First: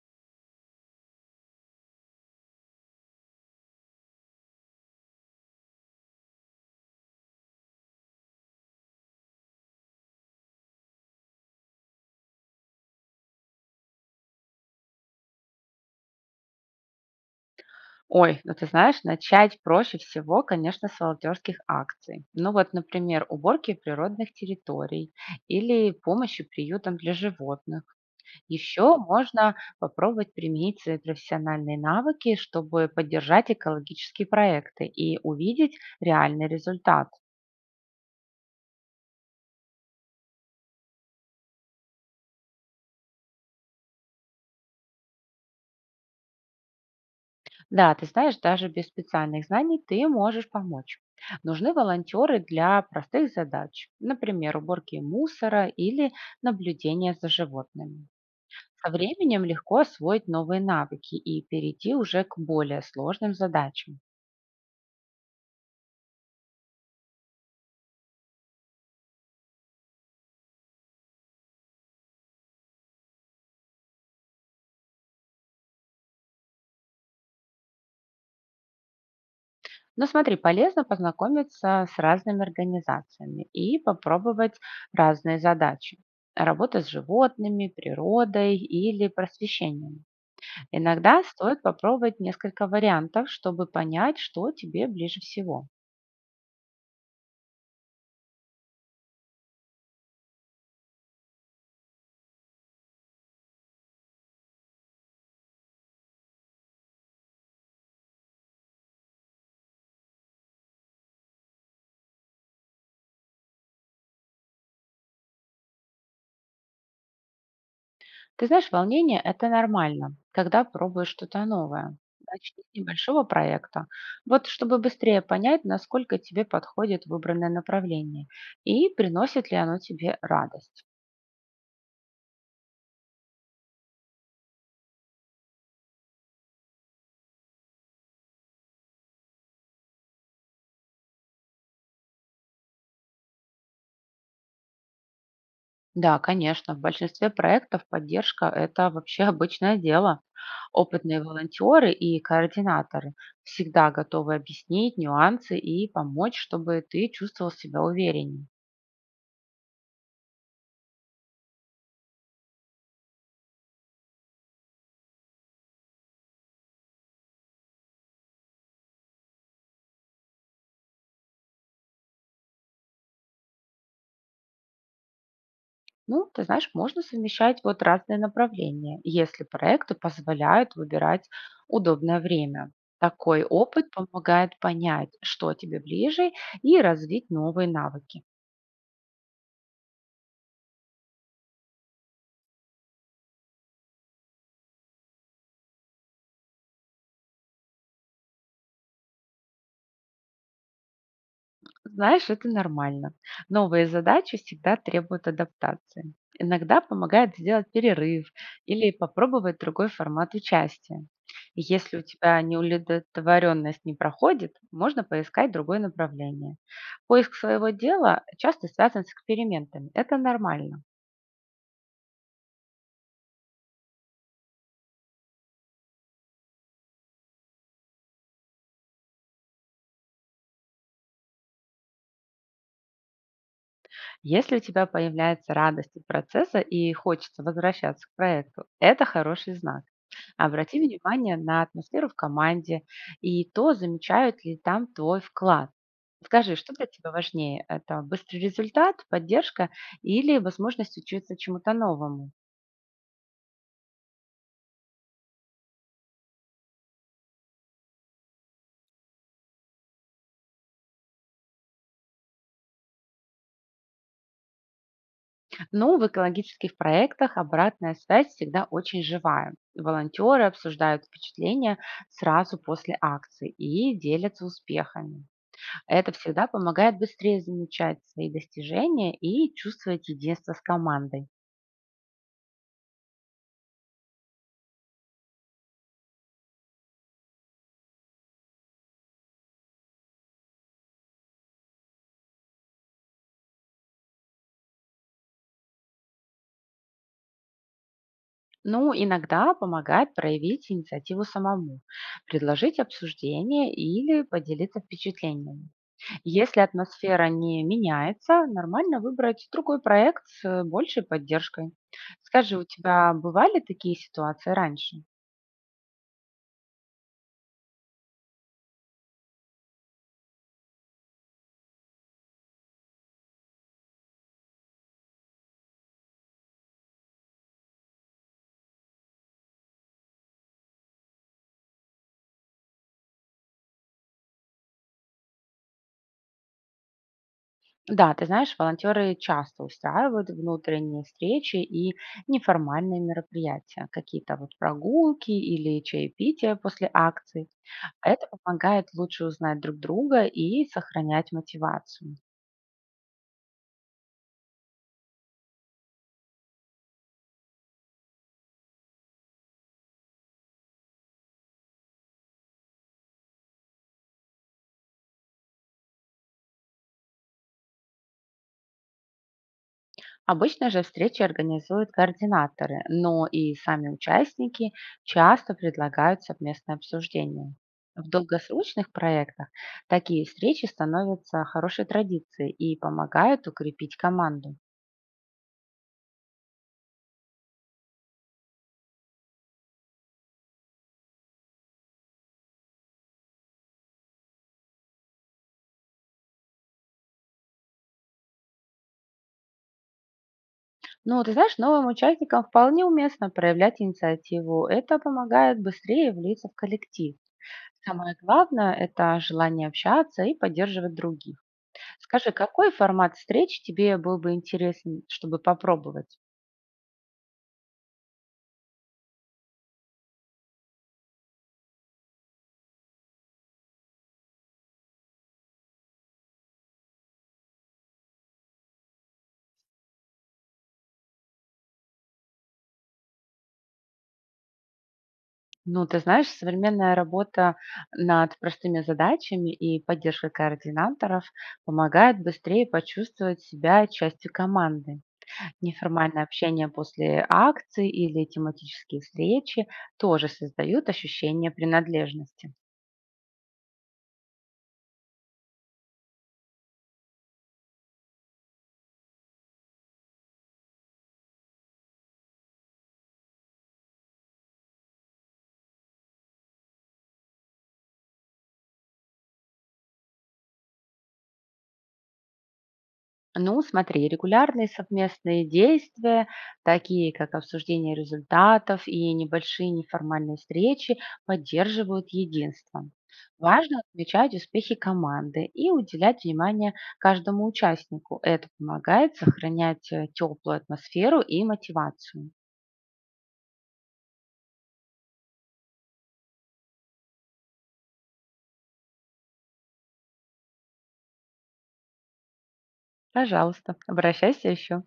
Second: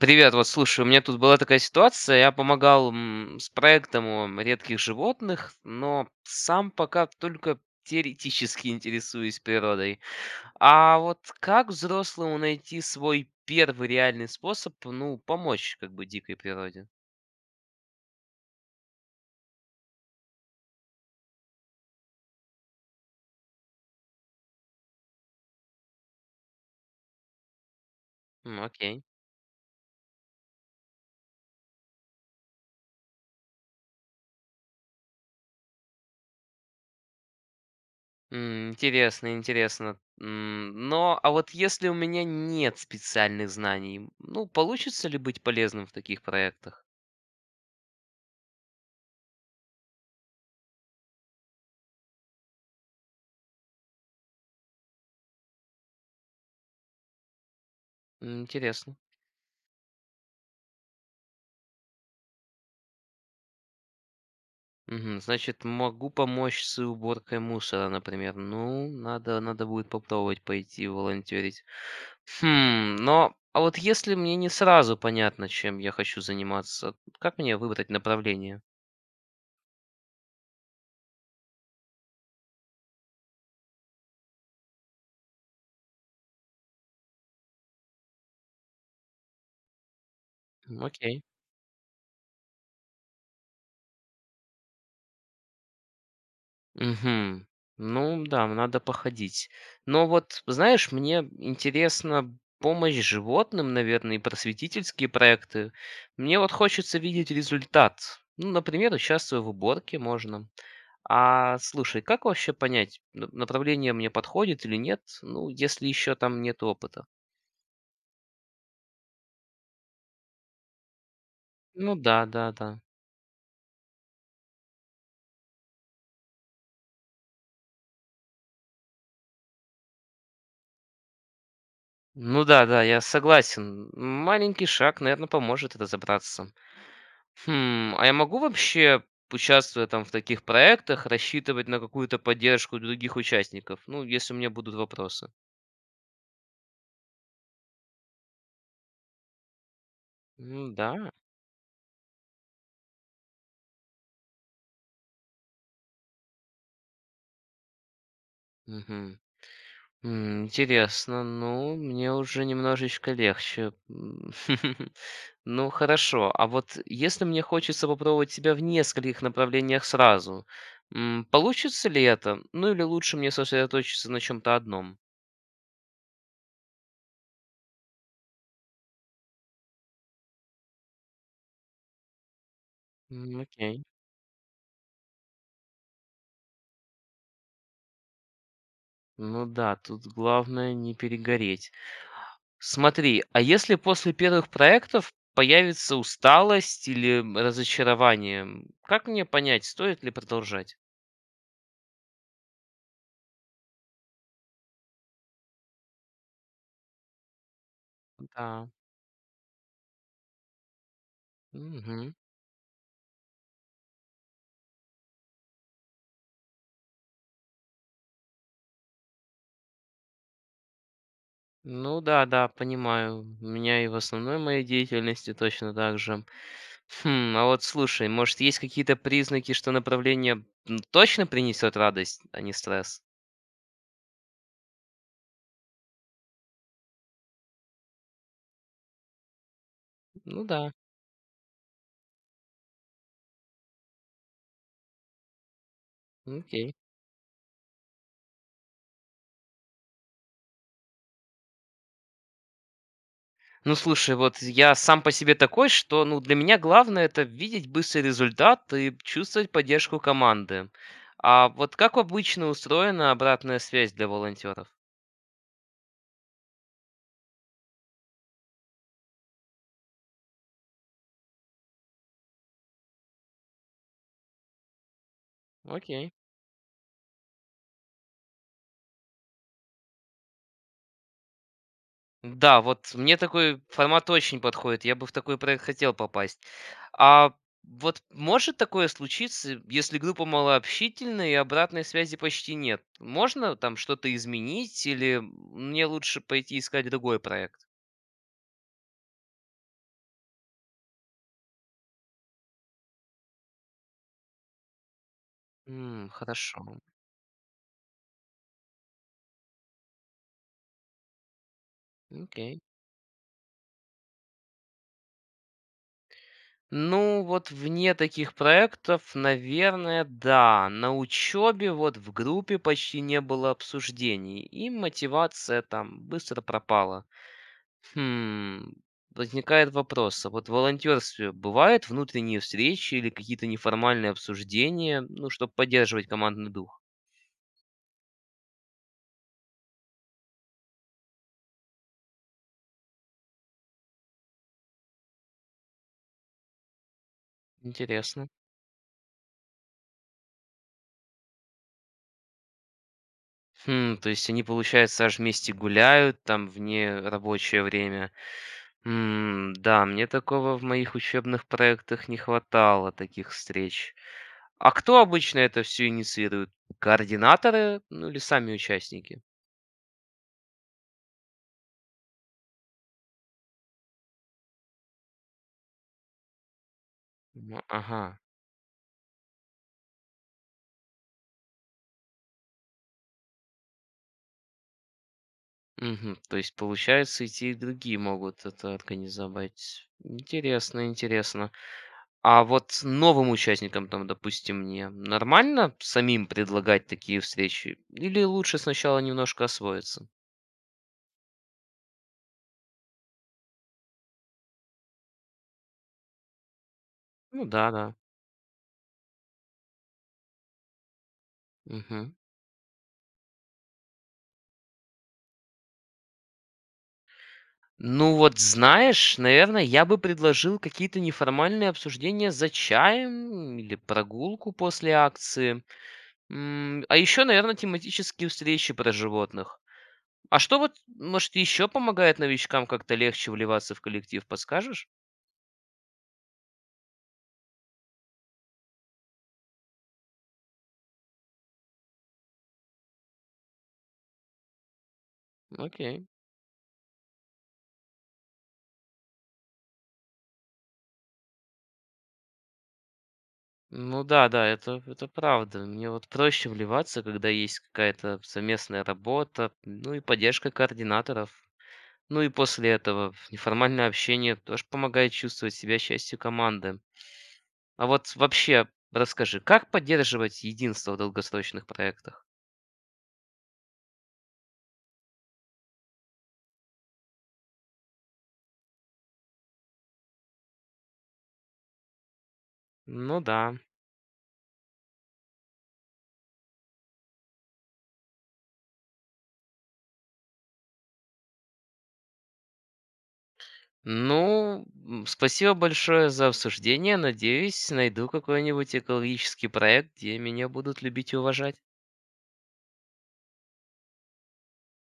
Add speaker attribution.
Speaker 1: Привет, вот слушай, у меня тут была такая ситуация, я помогал с проектом о редких животных, но сам пока только теоретически интересуюсь природой. А вот как взрослому найти свой первый реальный способ, ну, помочь как бы дикой природе?
Speaker 2: Ой, ну ты знаешь, начать проще всего, конечно, с волонтерских акций. Ну вот, например, уборки природных территорий или помощи приютам для животных. Еще
Speaker 1: Окей.
Speaker 2: можно попробовать применить свои профессиональные навыки, чтобы поддержать экологические проекты и увидеть реальный результат.
Speaker 1: Интересно, интересно. Но, а вот если у меня нет специальных знаний, ну, получится ли быть полезным в таких проектах?
Speaker 2: Да, ты знаешь, даже без специальных знаний ты можешь помочь. Нужны волонтеры для простых задач, например, уборки мусора или наблюдения за животными. Со
Speaker 1: Интересно.
Speaker 2: временем легко освоить новые навыки и перейти уже к более сложным задачам.
Speaker 1: Мгм. Значит, могу помочь с уборкой мусора, например. Ну, надо будет попробовать пойти волонтерить. Хм, но а вот если мне не сразу понятно, чем я хочу заниматься, как мне выбрать направление?
Speaker 2: Но смотри, полезно познакомиться с разными организациями и попробовать разные задачи. Работа с животными, природой или просвещением.
Speaker 1: Окей.
Speaker 2: Иногда стоит попробовать несколько вариантов, чтобы понять, что тебе ближе всего.
Speaker 1: Угу. Ну да, надо походить. Но вот, знаешь, мне интересно помощь животным, наверное, и просветительские проекты. Мне вот хочется видеть результат. Ну, например, участвую в уборке можно. А слушай, как вообще понять, направление мне подходит или нет, ну, если еще там нет опыта?
Speaker 2: Ты знаешь, волнение– это нормально, когда пробуешь что-то новое.
Speaker 1: Ну да, да,
Speaker 2: Начни
Speaker 1: да.
Speaker 2: с небольшого проекта, вот чтобы быстрее понять, насколько тебе подходит выбранное направление и приносит ли оно тебе радость.
Speaker 1: Ну да, да, я согласен. Маленький шаг, наверное, поможет разобраться. Хм, а я могу вообще, участвуя там в таких проектах, рассчитывать на какую-то поддержку других участников? Ну, если у меня будут вопросы.
Speaker 2: Да, конечно, в большинстве проектов поддержка– это вообще обычное дело.
Speaker 1: Ну да.
Speaker 2: Опытные волонтеры и координаторы всегда готовы объяснить нюансы и помочь, чтобы ты чувствовал себя увереннее.
Speaker 1: Мгм. Интересно, ну, мне уже немножечко легче. Ну, хорошо, а вот если мне хочется попробовать себя в нескольких направлениях сразу, получится ли это? Ну, или лучше мне сосредоточиться на чем-то одном?
Speaker 2: Ну, ты знаешь, можно совмещать вот разные направления, если проекты позволяют выбирать удобное время. Такой
Speaker 1: Окей.
Speaker 2: опыт помогает понять, что тебе ближе, и развить новые навыки.
Speaker 1: Ну да, тут главное не перегореть. Смотри, а если после первых проектов появится усталость или разочарование, как мне понять, стоит ли продолжать?
Speaker 2: Знаешь, это нормально. Новые задачи всегда требуют адаптации. Иногда помогает сделать перерыв
Speaker 1: Да.
Speaker 2: или попробовать другой формат участия. И если у тебя неудовлетворенность не проходит, можно поискать другое направление. Поиск своего дела часто связан с экспериментами. Это нормально.
Speaker 1: Ну да, да, понимаю. У меня и в основной моей деятельности точно так же. Хм, а вот слушай, может, есть какие-то признаки, что направление точно принесет радость, а не стресс?
Speaker 2: Если у тебя появляется радость от процесса и хочется возвращаться к проекту, это хороший знак.
Speaker 1: Ну да,
Speaker 2: Обрати внимание на атмосферу в команде и то, замечают ли там твой вклад. Скажи, что
Speaker 1: окей.
Speaker 2: для тебя важнее? Это быстрый результат, поддержка или возможность учиться чему-то новому?
Speaker 1: Ну слушай, вот я сам по себе такой, что ну для меня главное это видеть быстрый результат и чувствовать поддержку команды. А вот как обычно устроена обратная связь для волонтеров?
Speaker 2: Ну, в экологических проектах обратная связь всегда очень живая. Волонтеры обсуждают впечатления сразу после акции и делятся успехами. Это
Speaker 1: Окей.
Speaker 2: всегда помогает быстрее замечать свои достижения и чувствовать единство с командой.
Speaker 1: Да, вот мне такой формат очень подходит. Я бы в такой проект хотел попасть. А вот может такое случиться, если группа малообщительная и обратной связи почти нет? Можно там что-то изменить или мне лучше пойти искать другой проект?
Speaker 2: Ну, иногда помогает проявить инициативу самому, предложить обсуждение или поделиться впечатлениями. Если
Speaker 1: Хорошо.
Speaker 2: атмосфера не меняется, нормально выбрать другой проект с большей поддержкой. Скажи,
Speaker 1: Окей.
Speaker 2: у тебя бывали такие ситуации раньше?
Speaker 1: Ну, вот вне таких проектов, наверное, да. На учебе вот в группе почти не было обсуждений, и мотивация там быстро пропала. Хм, возникает вопрос, а вот в волонтерстве бывают внутренние встречи или какие-то неформальные обсуждения, ну, чтобы поддерживать командный дух?
Speaker 2: Да, ты знаешь, волонтеры часто устраивают внутренние встречи и неформальные мероприятия, какие-то вот прогулки или чаепития после акций. Это
Speaker 1: Интересно.
Speaker 2: помогает лучше узнать друг друга и сохранять мотивацию.
Speaker 1: Хм, то есть они, получается, аж вместе гуляют там вне рабочее время. Да, мне такого в моих учебных проектах не хватало, таких встреч. А кто обычно это все инициирует? Координаторы, ну или сами участники?
Speaker 2: Обычно же встречи организуют координаторы, но и сами участники часто предлагают совместное обсуждение.
Speaker 1: Ну, ага.
Speaker 2: В долгосрочных проектах такие встречи становятся хорошей традицией и помогают укрепить команду.
Speaker 1: Мгм. То есть, получается, и те, и другие могут это организовать. Интересно, интересно. А вот новым участникам, там, допустим, мне нормально самим предлагать такие встречи? Или лучше сначала немножко освоиться?
Speaker 2: Ну, ты знаешь, новым участникам вполне уместно проявлять инициативу. Это помогает быстрее влиться в коллектив.
Speaker 1: Ну да, да.
Speaker 2: Самое главное– это желание общаться и поддерживать других.
Speaker 1: Мгм.
Speaker 2: Скажи, какой формат встреч тебе был бы интересен, чтобы попробовать?
Speaker 1: Ну вот знаешь, наверное, я бы предложил какие-то неформальные обсуждения за чаем или прогулку после акции. А еще, наверное, тематические встречи про животных. А что вот, может, еще помогает новичкам как-то легче вливаться в коллектив, подскажешь?
Speaker 2: Ну, ты знаешь, современная работа над простыми задачами и поддержка координаторов помогает быстрее почувствовать себя частью команды.
Speaker 1: Окей.
Speaker 2: Неформальное общение после акций или тематические встречи тоже создают ощущение принадлежности.
Speaker 1: Ну да, да, это правда. Мне вот проще вливаться, когда есть какая-то совместная работа, ну и поддержка координаторов. Ну и после этого неформальное общение тоже помогает чувствовать себя частью команды. А вот вообще, расскажи, как поддерживать единство в долгосрочных проектах?
Speaker 2: Ну, смотри, регулярные совместные действия, такие как обсуждение результатов и небольшие неформальные встречи, поддерживают единство.
Speaker 1: Ну да,
Speaker 2: Важно отмечать успехи команды и уделять внимание каждому участнику. Это помогает сохранять теплую атмосферу и мотивацию.
Speaker 1: ну, спасибо большое за обсуждение. Надеюсь, найду какой-нибудь экологический проект, где меня будут любить и уважать.
Speaker 2: Пожалуйста, обращайся еще.